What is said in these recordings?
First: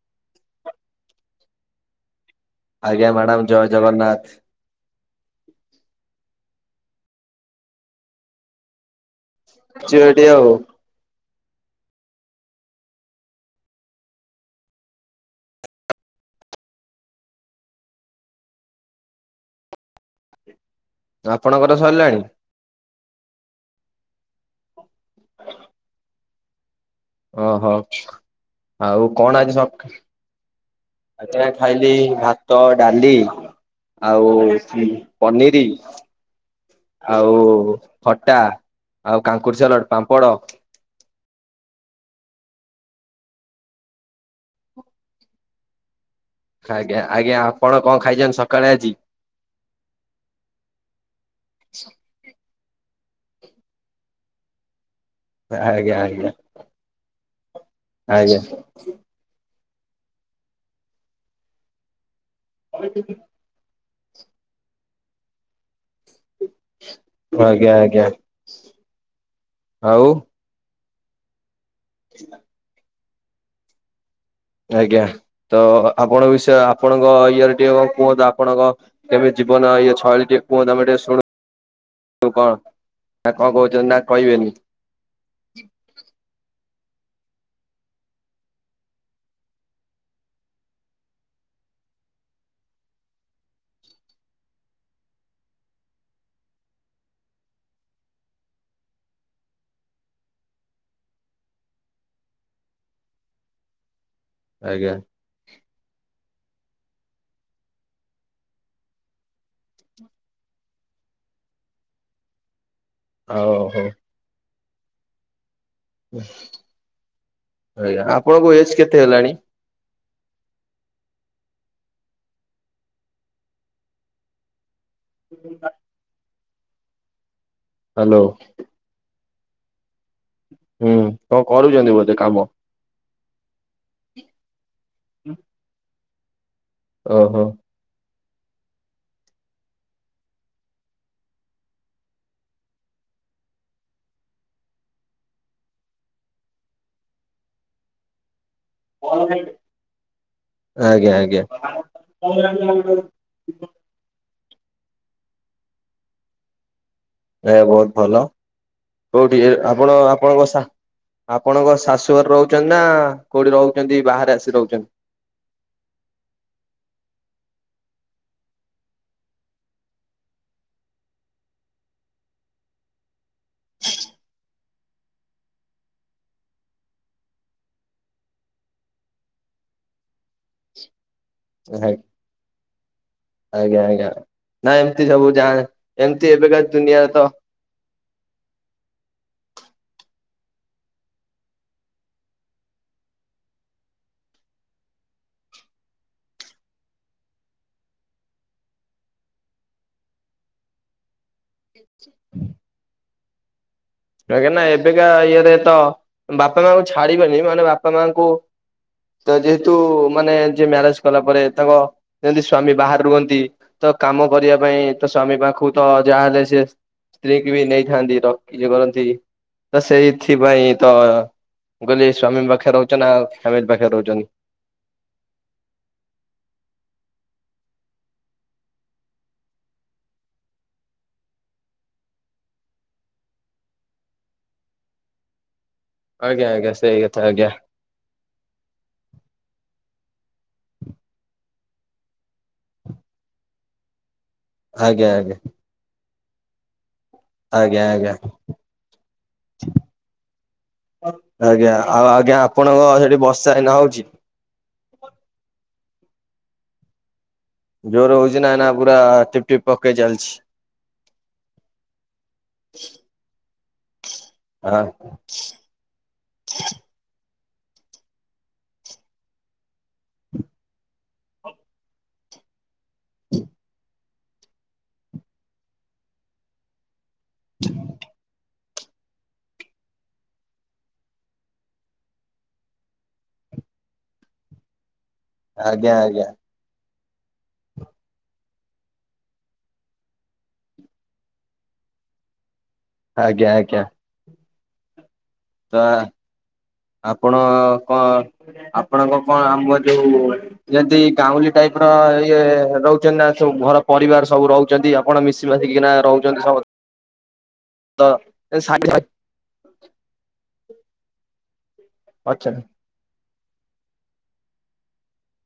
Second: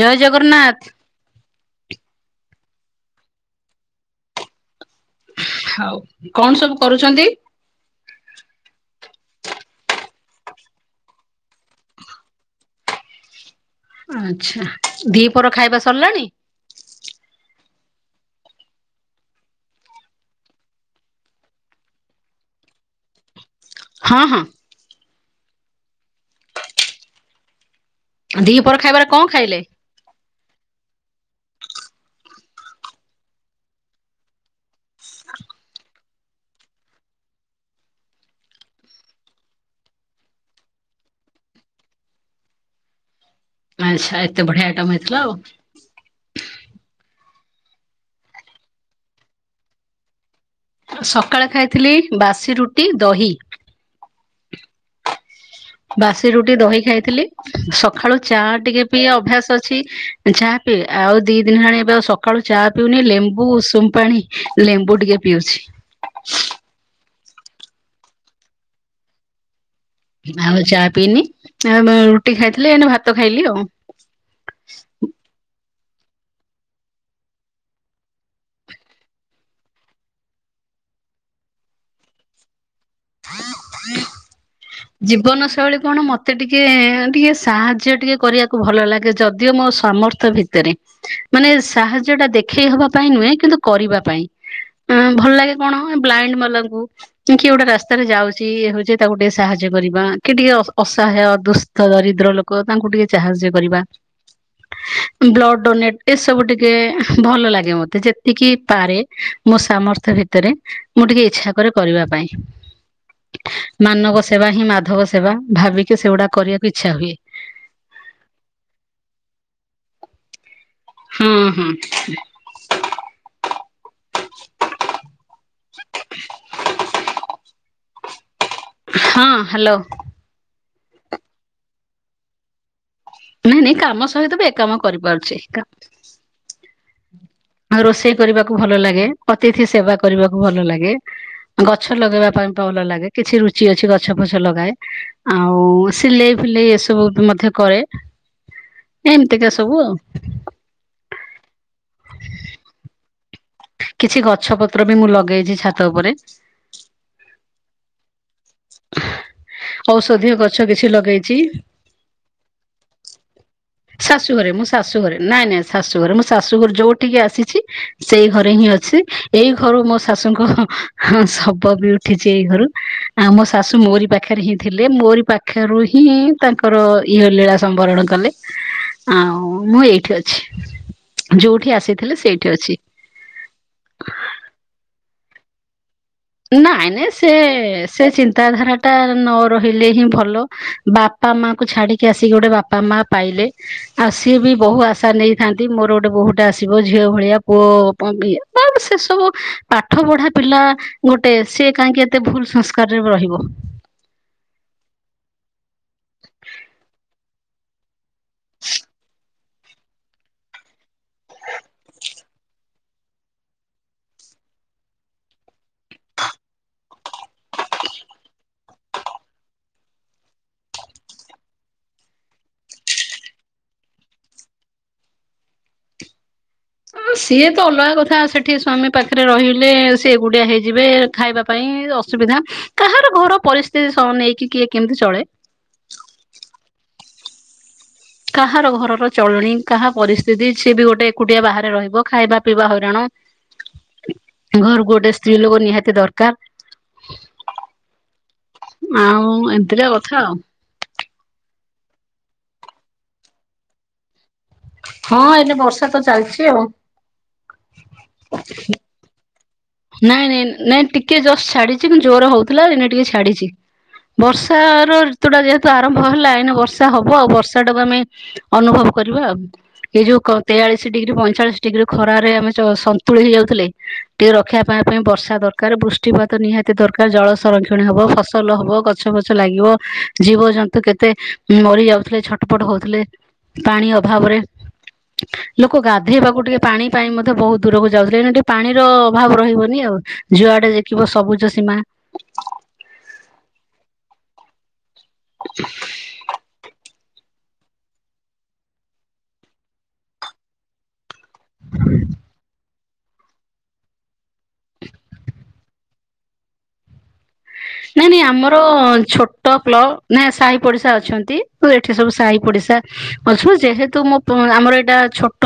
ଜୟ ଜଗରନ୍ନାଥ୍। ଆଜ୍ଞା ମ୍ୟାଡ଼ାମ୍ ଜୟ ଜଗନ୍ନାଥ୍। କଣ ସବୁ କରୁଚନ୍ତି? ଅଛି ଏଇଠି ଆଉ। ଆଚ୍ଛା ଦିପହର ଖାଇବା ସରିଲାଣି? ଆପଣଙ୍କର ସରିଲାଣି? ହଁ। ଓହୋ ଦିପହର ଖାଇବାରେ ଆଉ କଣ ଖାଇଲେ? ଆଜି ସକ୍ [unintelligible] ଖାଇଲି ଭାତ, ଡାଲି ଆଉ ଏଠି ପନିରି ଆଉ ଖଟା, ଆଉ କାଙ୍କୁଡି ସାଲଟ୍, ପାମ୍ପଡ଼। ଆଚ୍ଛା ଏତେ ବଢିଆ ଆଇଟମ୍ ହେଇଥିଲା ଆଉ। ଆଜ୍ଞା-ଆଜ୍ଞା ଆପଣ କଣ ଖାଇଚନ୍ତି ସକାଳେ ଆଜି? ସକାଳେ ଖାଇଥିଲି ବାସି ରୁଟି ଦହି। ଆଜ୍ଞା ଆଜ୍ଞା ବାସି ରୁଟି ଦହି ଖାଇଥିଲି, ସଖାଳୁ ଆଜ୍ଞା ଚା ଟିକେ ପିଇଆ ଅଭ୍ୟାସ ଛି ଚା ପିଏ, ଆଉ ଦି ଦିନି ହେଲାଣି ଏବେ ଆଉ ସକାଳୁ ଚା ପିଉନି ଲେମ୍ବୁ ଉଷୁମ୍ ପାଣି ଲେମ୍ବୁ ଟିକେ ପିଉଚି। ଆଜ୍ଞା-ଆଜ୍ଞା, ଆଉ ଆଉ ଚା ପିଇନି, ଆ ବେଏଁ ରୁଟି ଖାଇଥିଲି ଏଇନେ ଭାତ ଖାଇଲି ଆଉ। ଆଜ୍ଞା ତ ଆପଣଙ୍କ ବିଷୟ ଆପଣଙ୍କ ଇଏରେ ଟିକେ କଣ କୁହନ୍ତୁ, ଆପଣଙ୍କ କେବେ ଜୀବନ ଇଏ ଛଇଳି ଟିକେ କୁହନ୍ତୁ ଆମେ ଟିକେ ଶୁଣୁ [unintelligible] କଣ ନା କଣ କଉଚନ୍ତି ନା କଇବେନି। ଜୀବନ ଶୈଳୀ କଣ ମତେ ଟିକେ-ଟିକେ ସାହାର୍ଯ୍ୟ ଟିକେ କରିଆକୁ ଭଲ ଲାଗେ, ଯଦିଓ ମୋ ସାମ [unintelligible] ଭିତରେ ମାନେ ସାହାର୍ଯ୍ୟଟା ଦେଖେଇ ହବା ପାଇଁ ନୁଏଁ କିନ୍ତୁ କରିବା ପାଇଁ। ଆଁ ଭଲ୍ ଲାଗେ କଣ ବ୍ଲାଇଣ୍ଡ୍ ମାଲାଙ୍କୁ କି କିଏ ଗୋଟେ ତାର ଯାଉଚି ଇଏ ହଉଚି ତାକୁ ଟିକେ ସାହାର୍ଯ୍ୟ କରିବା କି ଟିକେ ଅସ ଅସହାୟ ଦୁସ୍ଥ ଦରିଦ୍ର କ ତାଙ୍କୁ ଟିକେ ଚାହାର୍ଯ୍ୟ କରିବା। ଆଜ୍ଞା। ବ୍ଲଡ ଡୋନେଟ୍ ଏସବୁ ଟିକେ ହୁଁ ଭଲ ଲାଗେ ମତେ ଯେତିକି ପାରେ ମୋ ସାମର୍ଥ୍ୟ ଭିତେରେ ମୁଁ ଟିକେ ଇଚ୍ଛା କରେ କରିବା ପାଇଁ। ଓହୋ ମାନବ ସେବା ହିଁ ମାଧବ ସେବା ଭାବିକି ସେଗୁଡା କରିଆକୁ ଇଚ୍ଛା ହୁଏ। ଆଜ୍ଞା, ଆପଣଙ୍କୁ ଏଜ୍ କେତେ ହେଲାଣି? ହୁଁ-ହୁଁ। [unintelligible] ହାଲୋ। ହଁ, ହାଲୋ। ହୁଁ, କଅଁ କରୁଚନ୍ତି ବୋଧେ କାମ? ନାଇଁ-ନାଇଁ କାମ ସହିତ ବି ଏକ କାମ କରିପାରୁଚି। ଓହୋ। ଆଉ ରୋଷେଇ କରିବାକୁ ଭଲ ଲାଗେ, ଅତିଥି ସେବା କରିବାକୁ ଭଲ ଲାଗେ। ଗଛ ଲଗେଇବା ପାଇଁ ତ ଭଲ ଲାଗେ, କିଛି ରୁଚି ଅଛି ଗଛ ଫଛ ଲଗାଏ। ଆଉ ସିଲେଇ ଫିଲେଇ ଏସବୁ ମଧ୍ୟ କରେ। ଏମିତିକା ସବୁ ଆଉ ଆଜ୍ଞା ଆଜ୍ଞା। କିଛି ଗଛ ପତ୍ରବି ମୁଁ ଲଗେଇଚି ଛାତ ଉପରେ ଏ ବହୁତ୍ ଭଲ କୋଉଠି ଆପଣ ଔଷଧୀୟ ଆପଣଙ୍କ ଗଛ ସା କିଛି ଲଗେଇଛି ଆପଣଙ୍କ ଶାଶୁଘରେ ରହୁଚନ୍ତିନା କୋଉଠି ରହୁଚନ୍ତି ବାହାରେ ଶାଶୁଘରେ ଆସି ମୁଁ ରହୁଚନ୍ତି? ଶାଶୁଘରେ ନାଇଁ ନାଇଁ ଶାଶୁଘରେ ମୁଁ ଶାଶୁଘରେ ଯୋଉଠିକି ଆସିଚି ସେଇ ଘରେହିଁ ଅଛି ଏଇ ଘରୁ ମୋ ଶାଶୁଙ୍କ ଶବବି ଉଠିଚି ଏଇ ଘରୁ ଆମ ଶାଶୁ ମୋରି ପାଖରେହିଁ ଥିଲେ ମୋରି ପାଖରୁ ହିଁ ତାଙ୍କର ଇଏ ଲୀଳା ସମ୍ବରଣ କଲେ। ଆଉ ମୁଁ ଏଇଠି ଅଛି ଯୋଉଠି ଆସିଥିଲି ସେଇଠି ଅଛି। ଆଜ୍ଞା ଆଜ୍ଞା ନା ଏମିତି ସବୁ ଯା ଏମିତି ଏବେ ନାଇଁ ନାଇଁ ସେ ସେ ଚିନ୍ତାଧାରାଟା ନ ରହିଲେହିଁ ଭଲ ବାପା ମାକୁ ଛାଡ଼ିକି ଆସିକି ଗୋଟେ ବାପା ବାପା ମା ପାଇଲେ ଆଉ ସିଏବି ବହୁ ଆଶା ନେଇଥାନ୍ତି ମୋର ଗୋଟେ ବହୁଟେ ଆସିବ ଝିଅ ଭଳିଆ ଓ ମାନେ ସେସବୁ ପାଠ ପଢା ପିଲା ଗୋଟେ ସିଏ କାହିଁକି ଏତେ ଭୁଲ ସଂସ୍କାରରେ ରହିବ ଆଜ୍ଞା ଏବେକା ଇଏରେତ ବାପା ମାଙ୍କୁ ଛାଡ଼ିବେନି ମାନେ ବାପା ମାଙ୍କୁ ତ ଯେହେତୁ ମାନେ ଯିଏ ମ୍ୟାରେଜ କଲା ପରେ ତାଙ୍କ ଯେମିତି ସ୍ଵାମୀ ବାହାରେ ରୁହନ୍ତି ତକାମ କରିବା ପାଇଁ ତସ୍ଵାମୀ ପାଖକୁ ତଯାହାହେଲେ ସେ ସ୍ତ୍ରୀକିବି ନେଇଥାନ୍ତି ର [unintelligible] କରନ୍ତି ତସେଇଥିପାଇଁତ ମୁଁ କହିଲି ସ୍ୱାମୀ ପାଖରେ ରହୁଚନ୍ତି ଆଉ ଫ୍ୟାମିଲି ପାଖରେ ରହୁଚନ୍ତି? ସିଏତ ଅଲଗା କଥା ସେଠି ସ୍ଵାମୀ ପାଖରେ ରହିଲେ ସିଏ ଏକୁଟିଆ ହେଇଯିବେ ଖାଇବା ପାଇଁ ଅସୁବିଧା କାହାର ଘର ପରିସ୍ଥିତି ନେଇକି କିଏ କେମିତି ଚଳେ ଆଜ୍ଞା ଆଜ୍ଞା ସେଇକଥା ଆଜ୍ଞା। କାହାର ଘରର ଚଳଣି କାହା ପରିସ୍ଥିତି ସିଏବି ଗୋଟେ ଏକୁଟିଆ ବାହାରେ ରହିବ ଖାଇବା ପିଇବା ହଇରାଣ ଘରକୁ ଆଜ୍ଞା ଗୋଟେ ଆଜ୍ଞା ସ୍ତ୍ରୀଲୋକ ନିହାତି ଦରକାର୍ ଆଜ୍ଞା ଆଜ୍ଞା। ଏମିତିକା କଥା ଆଉ। ଆଜ୍ଞା ଆଉ ଆଜ୍ଞା ଆପଣଙ୍କ ସେଠି ବର୍ଷା ଏଇନା ହଉଚି? ହଁ ଏଇନେ ବର୍ଷାତ ଚାଲିଚି ଆଉ। ଜୋରେ ହଉଚିନା ନା ପୁରା ଟିପ୍ ଟିପ୍ ପକେଇ ନାଇଁ ଚାଲିଛି। ନାଇଁ ନାଇଁ ଟିକେ ଜଷ୍ଟ ଛାଡ଼ିଚି କିନ୍ତୁ ଜୋରେ ହଉଥିଲା ଏଇନେ ଟିକେ ଛାଡ଼ିଚି। ହଁ ବର୍ଷାର ଋତୁଟା ଯେହେତୁ ତ ଆରମ୍ଭ ହେଲା ଏଇନା ବର୍ଷା ହବ ଆଉ ବର୍ଷା ଟାକୁ ଆମେ ଅନୁଭବ କରିବା ଆଉ। ଏଇ ଯୋଉ ତେୟାଳିଶି ଡିଗ୍ରୀ ପଇଁଚାଳିଶି ଡିଗ୍ରୀ ଖରାରେ ଆମେ ପୋଡ଼ି ହେଇଯାଉଥିଲେ ଟିକେ ରକ୍ଷା ପାଇବା ପାଇଁ ବର୍ଷା ଦରକାର୍ ବୁ ବୄଷ୍ଟିପାତ ନିହାତି ଦରକାର୍ ଜଳ ସଂରକ୍ଷଣ ହବ ଫସଲ ହବ ଗ ଗଛ ପଛ ଲାଗିବ ଜୀବଜନ୍ତୁ କେତେ ମରି ଯାଉଥିଲେ ଛଟପଟ ହଉଥିଲେ ପାଣି ଅଭାବରେ ଲୋକ ଆଜ୍ଞା ଆଜ୍ଞା ଗାଧୋଇବାକୁ ଟିକେ ପାଣି ପାଇଁ ମଧ୍ୟ ବହୁତ୍ ଦୂରକୁ ଯାଉଥିଲେ ଏଇନା ଟିକେ ପାଣିର ଅଭାବ ରହି ବନି ଆଉ ଜୁଆଡ଼େ ଦେଖିବ ସବୁଜ ସୀମା ଆଜ୍ଞା ଆଜ୍ଞା। ତ ଆପଣ କଁ ଆପଣଙ୍କ କଁ ଆମ ଯୋଉ ଯେମିତି ଗାଉଁଲି ଟାଇପର ଇଏ ରହୁଚନ୍ତିନା ସବୁ ଘର ପରିବାର ସବୁ ରହୁଚନ୍ତି ଆ ଆପଣ ମିଶିମାଶିକିନା ରହୁଚନ୍ତି ସମେ ନାଇଁ ନାଇଁ ଆମର ଅଛନ୍ତି ଛୋଟ ପ୍ଲ ନା ସାହି ପଡିଶା ଅଛନ୍ତି। ଆଉ ଏଠି ସବୁ ସାହି ପଡିଶା ଅଛୁ। ଯେହେତୁ ମୋ ଆମର ଏଟା ଛୋଟ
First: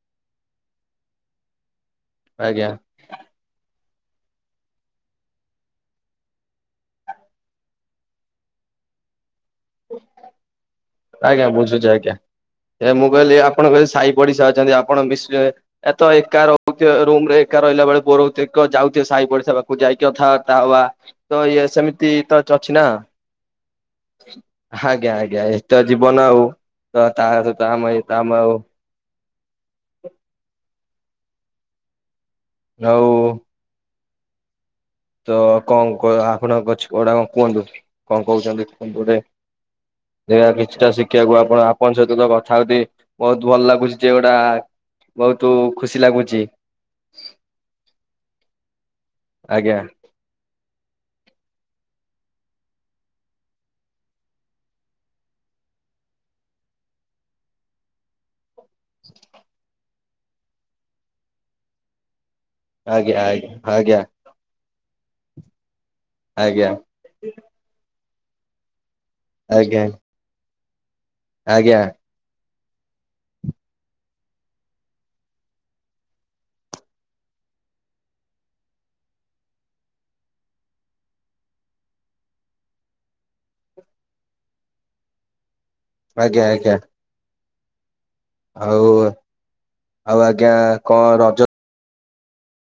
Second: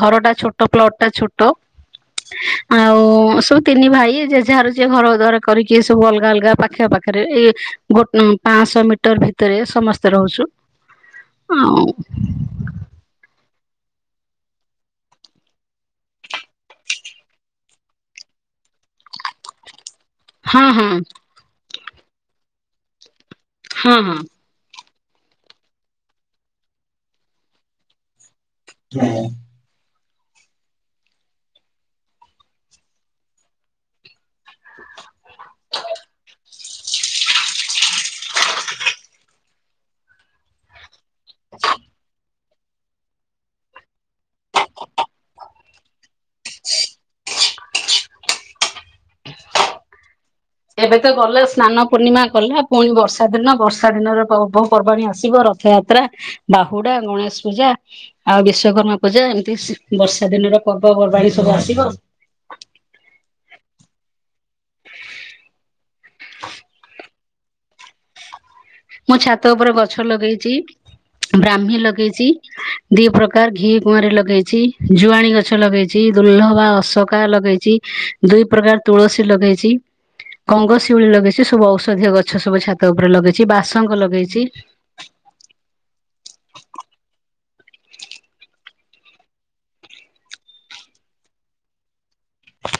ଘରଟା ଛୋଟ ପ୍ଲଟ ଟା ଛୋଟ। ଆଜ୍ଞା ଆଉ ସବୁ ତିନି ଭାଇ ଜେଝାର ଯିଏ ଘର ଦ୍ୱାର କରିକି ସବୁ ଅଲଗା ଅଲଗା ଗାଁ ପାଖିଆପାଖରେ ଏଇ ଗୋ ପାଞ୍ଚଶହ ମିଟର ଭିତରେ ସମସ୍ତେ ରହୁଛୁ। ଆଜ୍ଞା ଆଉ ବୁଝୁଛି ଆଜ୍ଞା ଯେ ମୁଁ କହିଲି ଆପଣ କହିଲେ ସାହି ପଡିଶା ଅଛନ୍ତି ଆପଣ ମିଶୁଚନ୍ତି। ଏଟା ତ ଏକା ରହୁଥିବେ ରୁମରେ ଏକା ରହିଲା ବେଳ [unintelligible] ଏକା ରହିଲେ ଯାଉଥିବେ ସାହି ପଡିଶା ପା ଓ ଯାଇକି ଅଥାବାର୍ତ୍ତା ହଁ ହବା ହଁ ତ ଇଏ ସେମିତି ତ ଚ ଅଛି ନା। ହଁ ହଁ। ଆଜ୍ଞା ଆଜ୍ଞା ଏଇତ ଜୀବନ ଆଉ ତ ତା ସହିତ ଆମେ ଏ ତ ଆମ ଆଉ ହ [unintelligible] ହ [unintelligible] ସେଇରା କିଛିଟା ଶିଖିବାକୁ ଆପଣ ଆପଣଙ୍କ ସହିତ ତ କଥା ହୁଅନ୍ତି। ବୋହୁତୁ ଭଲ ଲାଗୁଚି ଯୋଉଡା ବୋହୁତୁ ଖୁସି ଲାଗୁଛି। ଆଜ୍ଞା। ଏବେ ତ ଗଲେ ସ୍ନାନ ପୂର୍ଣ୍ଣିମା କଲେ ପୁଣି ବର୍ଷା ଦିନ ବର୍ଷା ଦିନରେ ପର୍ବପର୍ବାଣି ଆସିବ ର ରଥଯାତ୍ରା ବାହୁଡା ଗଣେଶ ପୂଜା ଆଉ ବିଶ୍ଵକର୍ମା ପୂଜା ଏମିତି ବର୍ଷା ଦିନର ପର୍ବପର୍ବାଣିୀ ସବୁ ଆସିବ। ଆଜ୍ଞା ଆଜ୍ଞା ଆଜ୍ଞା। ଆଜ୍ଞା। ମୁଁ ଛାତ ଉପରେ ଆଜ୍ଞା ଗଛ ଲଗେଇଚି ବ୍ରାହ୍ମୀ ଆଜ୍ଞା ଲଗେଇଚି। ଦି ପ୍ରକାର ଘି କୁଆଁରୀ ଲଗେଇଛି ଜୁଆଣି ଗଛ ଲଗେଇଚି ଦୁଲ୍ଲ ବା ଅଶୋକା ଲଗେଇଚି। ଦୁଇ ପ୍ରକାର ତୁଳସୀ ଲଗେଇଚି। ଗଙ୍ଗଶିଉଳି ଲଗେଇଛି ସବୁ ଔଷଧୀୟ ଗଛ ସବୁ ଛାତ ଉପରେ ଲଗେଇଛି ବାସଙ୍ଗ ଲଗେଇଛି। ଆଜ୍ଞା ଆଜ୍ଞା। ଆଉ ଆଉ ଆଜ୍ଞା କଣ ରଜ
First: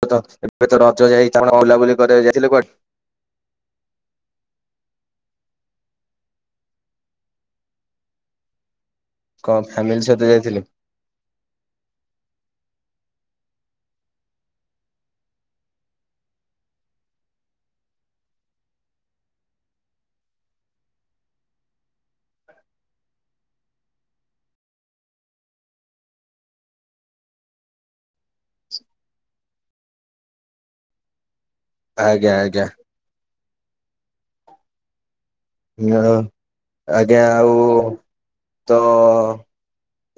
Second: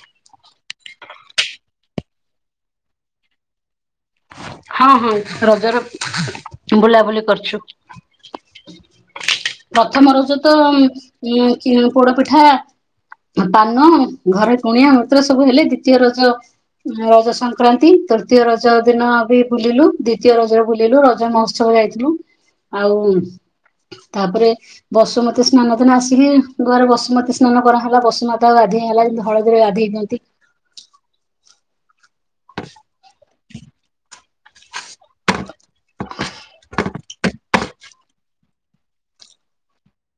[unintelligible] ଏବେ ତ ରଜ ଯାଇ [unintelligible] ବୁଲାବୁଲି କରିବାକୁ ଯାଇଥିଲେ କୁଆଡେ? ହଁ ହଁ ରଜର ବୁଲାବୁଲି କରିଛୁ। କଣ ଫ୍ୟାମିଲି ପ୍ରଥମ ସହିତ ରଜ ତ ଯାଇଥିଲେ? ଉଁ ଉଁ ପୋଡ ପିଠା। ପାନ ଘରେ କୁଣିଆ ମୈତ୍ର ସବୁ ହେଲେ ଦ୍ଵିତୀୟ ରଜ ରଜ ସଂକ୍ରାନ୍ତି ତୃତୀୟ ରଜ ଦିନ ବି ବୁଲିଲୁ ଦ୍ଵିତୀୟ ରଜରେ ବୁଲିଲୁ ରଜ ମହୋତ୍ସବ ଯାଇଥିଲୁ। ଆଉ ତାପରେ ବସୁମତୀ ସ୍ନାନ ଦିନ ଆସିକି ଘରେ ବସୁମତୀ ସ୍ନାନ କରାହେଲା ବସୁମାତା ଗାଧିଆ ହେଲା। ହଳଦୀରେ ଗାଧେଇ ଦିଅନ୍ତି। ଆଜ୍ଞା ଆଜ୍ଞା। ହଁ ଆଜ୍ଞା ଆଉ ତ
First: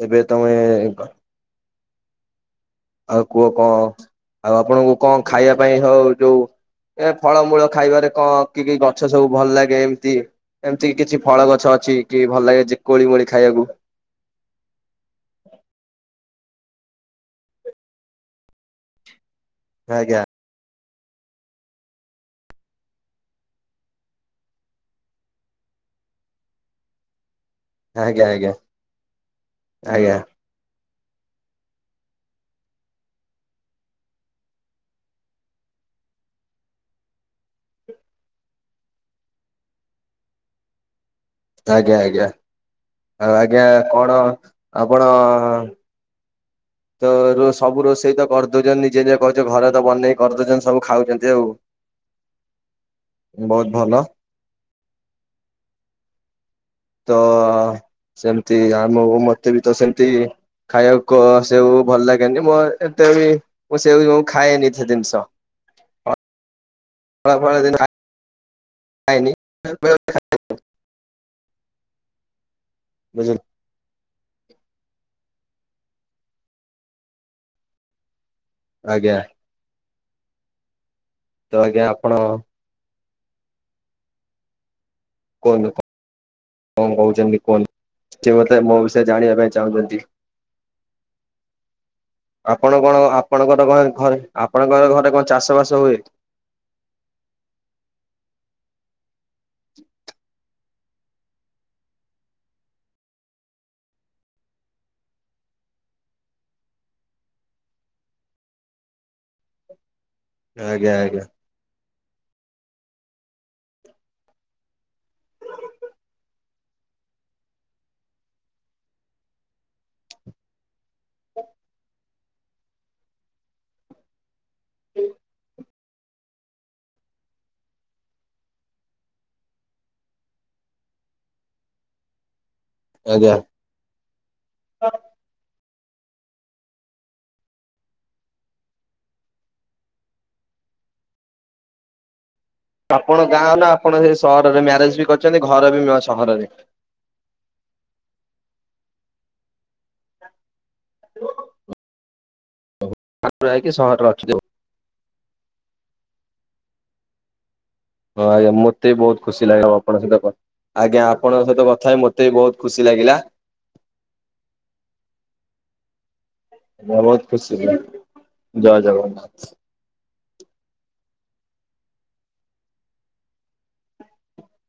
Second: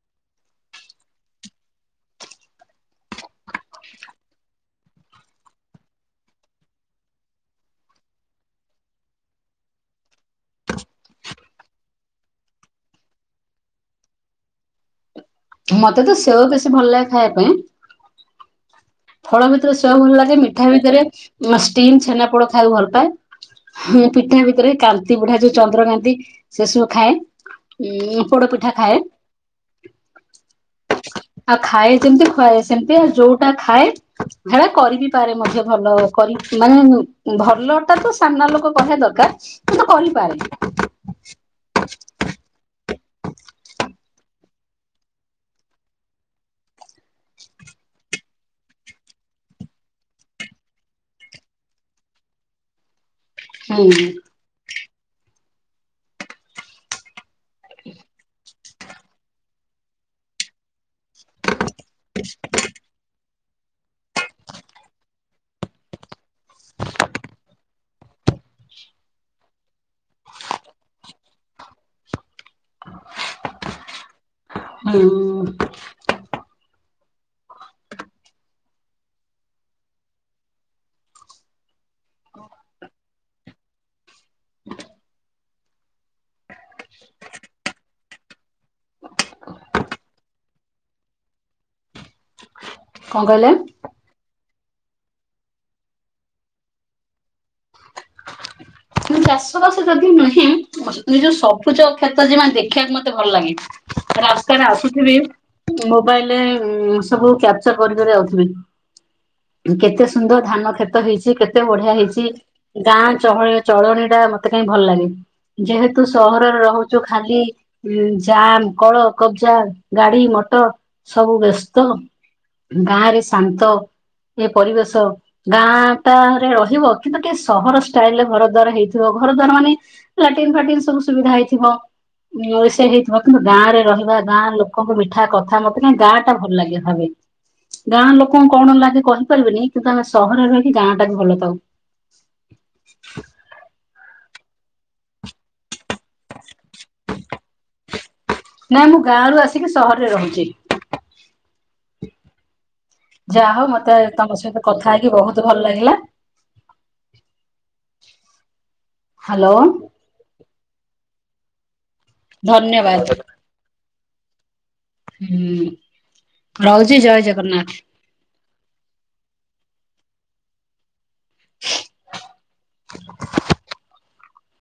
ଏବେ ତମେ ଆଉ କୁହ କଣ ଆଉ ଆପଣଙ୍କୁ କଣ ଖାଇବା ପାଇଁ ହଉ ଯୋଉ ଏ ଫଳମୂଳ ଖାଇବାରେ କଣ କି କି ଗଛ ସବୁ ଭଲ ଲାଗେ ଏମିତି? ଏମିତି କି କିଛି ଫଳ ଗଛ ଅଛି କି ଭଲ ଲାଗେ ଯେ କୋଳି ମୋଳି ଖାଇବାକୁ? ମତେ ତ ସେଓ ବେଶୀ ଭଲ ଲାଗେ ଖାଇବା ପାଇଁ। ଫଳ ଭିତରେ ସେଓ ଭଲ ଆଜ୍ଞା ଲାଗେ, ମିଠା ଭିତରେ ଷ୍ଟିମ୍ ଛେନାପୋଡ ଖାଇବାକୁ ଭଲ ପାଏ। ହ ପିଠା ଭିତରେ କାନ୍ତି ପିଢା, ଯୋଉ ଚନ୍ଦ୍ରକାନ୍ତି ସେ ସବୁ ଖାଏ। ଉଁ ଆଜ୍ଞା ଉଁ ଆଜ୍ଞା ପୋଡପିଠା ଖାଏ। ଆଜ୍ଞା ଆଉ ଖାଏ ଯେମିତି, ଖୁଆଏ ସେମତି, ଆଉ ଯୋଉଟା ଖାଏ ହେରା କରିିବି ପାରେ ମଧ୍ୟ ଭଲ କରି, ମାନେ ଭଲ ଟା ତ ସାମ୍ନା ଲୋକ କହିବା ଦରକାର କିନ୍ତୁ କରିପାରେ। ଆଜ୍ଞା ଆଜ୍ଞା, ଆଉ ଆଜ୍ଞା କଣ ଆପଣ [unintelligible] ତ ର ସବୁ ରୋଷେଇ ତ କରିଦଉଚନ୍ତି, ନିଜେ ନିଜେ କହୁଛ ଘରେ ତ ବନେଇ କରିଦଉଚନ୍ତି, ସବୁ ଖାଉଛନ୍ତି ଆଉ। [unintelligible] ବହୁତ୍ ଭଲ। ହୁଁ ତ ସେମିତି ଆମକୁ ମତେ ବିତ ସେମିତି ଖାଇବାକୁ କ ସେଉ ଭଲ ଲାଗେନି, ମୋ ଏତେ ବି ମୁଁ ସେଉ ଖାଏନି ସେ ଜିନିଷ, କମଳା ଫମଳା ଯେମିତି ଖାଏ ଖାଏନି, ବେଳେବେଳେ ଖାଏ। ବୁଝିଲୁ? ହଁ ଅଁ। ଆଜ୍ଞା। ତ ଆଜ୍ଞା ଆପଣ କୁହନ୍ତୁ କଣ୍ କଣ କହୁଚନ୍ତି କୁହନ୍ତୁ, କି ମୋତେ ମୋ ବିଷୟରେ ଜାଣିବା ପାଇଁ ଚାହୁଁଚନ୍ତି? [inaudible] ଆପଣ କଣ, ଆପଣଙ୍କର ଘରେ, ଆପଣଙ୍କର ଘରେ କଣ ଚାଷ ବାସ ହୁଏ? ଚାଷ ବାସ ଯଦି ନୁହେଁ, ନିଜ ସବୁଜ କ୍ଷେତ ଜିମା ଦେଖିବାକୁ ମତେ ଭଲ ଲାଗେ। ରାସ୍ତାରେ ଆସୁଥିବି, ମୋବାଇଲ୍ ରେ ସବୁ କ୍ୟାପଚର୍ କରିିକରି ଆସୁଥିବି। କେତେ ସୁନ୍ଦର ଧାନ ଆଜ୍ଞା କ୍ଷେତ ଆଜ୍ଞା ହେଇଚି, କେତେ ବଢିଆ ହେଇଚି, ଗାଁ ଚହଳ ଚଳଣି ଟା ମତେ କାହିଁ ଭଲ ଲାଗେ, ଯେହେତୁ ସହରରେ ରହୁଚୁ ଖାଲି ଉଁ ଜାମ୍ କଳ କବ୍ ଜା ଗାଡି ମଟର୍ ସବୁ ବ୍ୟସ୍ତ, ଗାଁରେ ଶାନ୍ତ ଏ ପରିବେଶ, ଗାଁ ଟାରେ ରହିବ କିନ୍ତୁ ଟିକେ ସହର ଷ୍ଟାଇଲ୍ ରେ ଘର ଘର ଦ୍ଵାର ହେଇଥିବ, ଘର ଦ୍ବାର ମାନେ ଲାଟିନ୍‌ ଫାଟିନ୍‌ ସବୁ ସୁବିଧା ହେଇଥିବ, ଏ ସେ ସୁବିଧା ହେଇଥିବ ଆଜ୍ଞା କିନ୍ତୁ ଗାଁ ରେ ରହିବା, ଗାଁ ଲୋକଙ୍କୁ ମିଠା କଥା, ମତେ କାହିଁ ଗାଁ ଟା ଭଲ ଲାଗେ ଭାବେ। ଗାଁ ଲୋକଙ୍କୁ କଣ ଲାଗେ କହିପାରିବେନି କିନ୍ତୁ ଆମେ ସହରରେ ରହିକି ଗାଁ ଟା କୁ ଭଲ ପାଉ। ଆପଣ ଗାଁ ନା ଆପଣ ସେ ସହରରେ ମ୍ୟାରେଜ୍ ବି କରିଚନ୍ତି, ଘର ବି ସହରରେ। ନାଇଁ ମୁଁ ଗାଁ ରୁ ଆସିକି ସହରରେ ରହୁଚି। ହାଲୋ। ଯାହାହଉ ମତେ ସହରରେ ଅଛନ୍ତି। ତମ ସହିତ କଥା ହେଇକି ବହୁତ ଭଲ ଲାଗିଲା। ହଁ ଆଜ୍ଞା, ମତେ ବି ବହୁତ ଖୁସି ହ୍ୟାଲୋ ଲାଗିଲା, ଆପଣଙ୍କ ସହିତ କ, ଆଜ୍ଞା ଆପଣଙ୍କ ସହିତ କଥା ହେଇ ମତ୍ ମତେ ବି ବହୁତ୍ ଖୁସି ଧନ୍ୟବାଦ ଲାଗିଲା। ହୁଁ, ରହୁଚି, ଜୟ ବହୁତ ଖୁସି ଜଗନ୍ନାଥ। ଜୟ ଜଗନ୍ନାଥ। [unintelligible]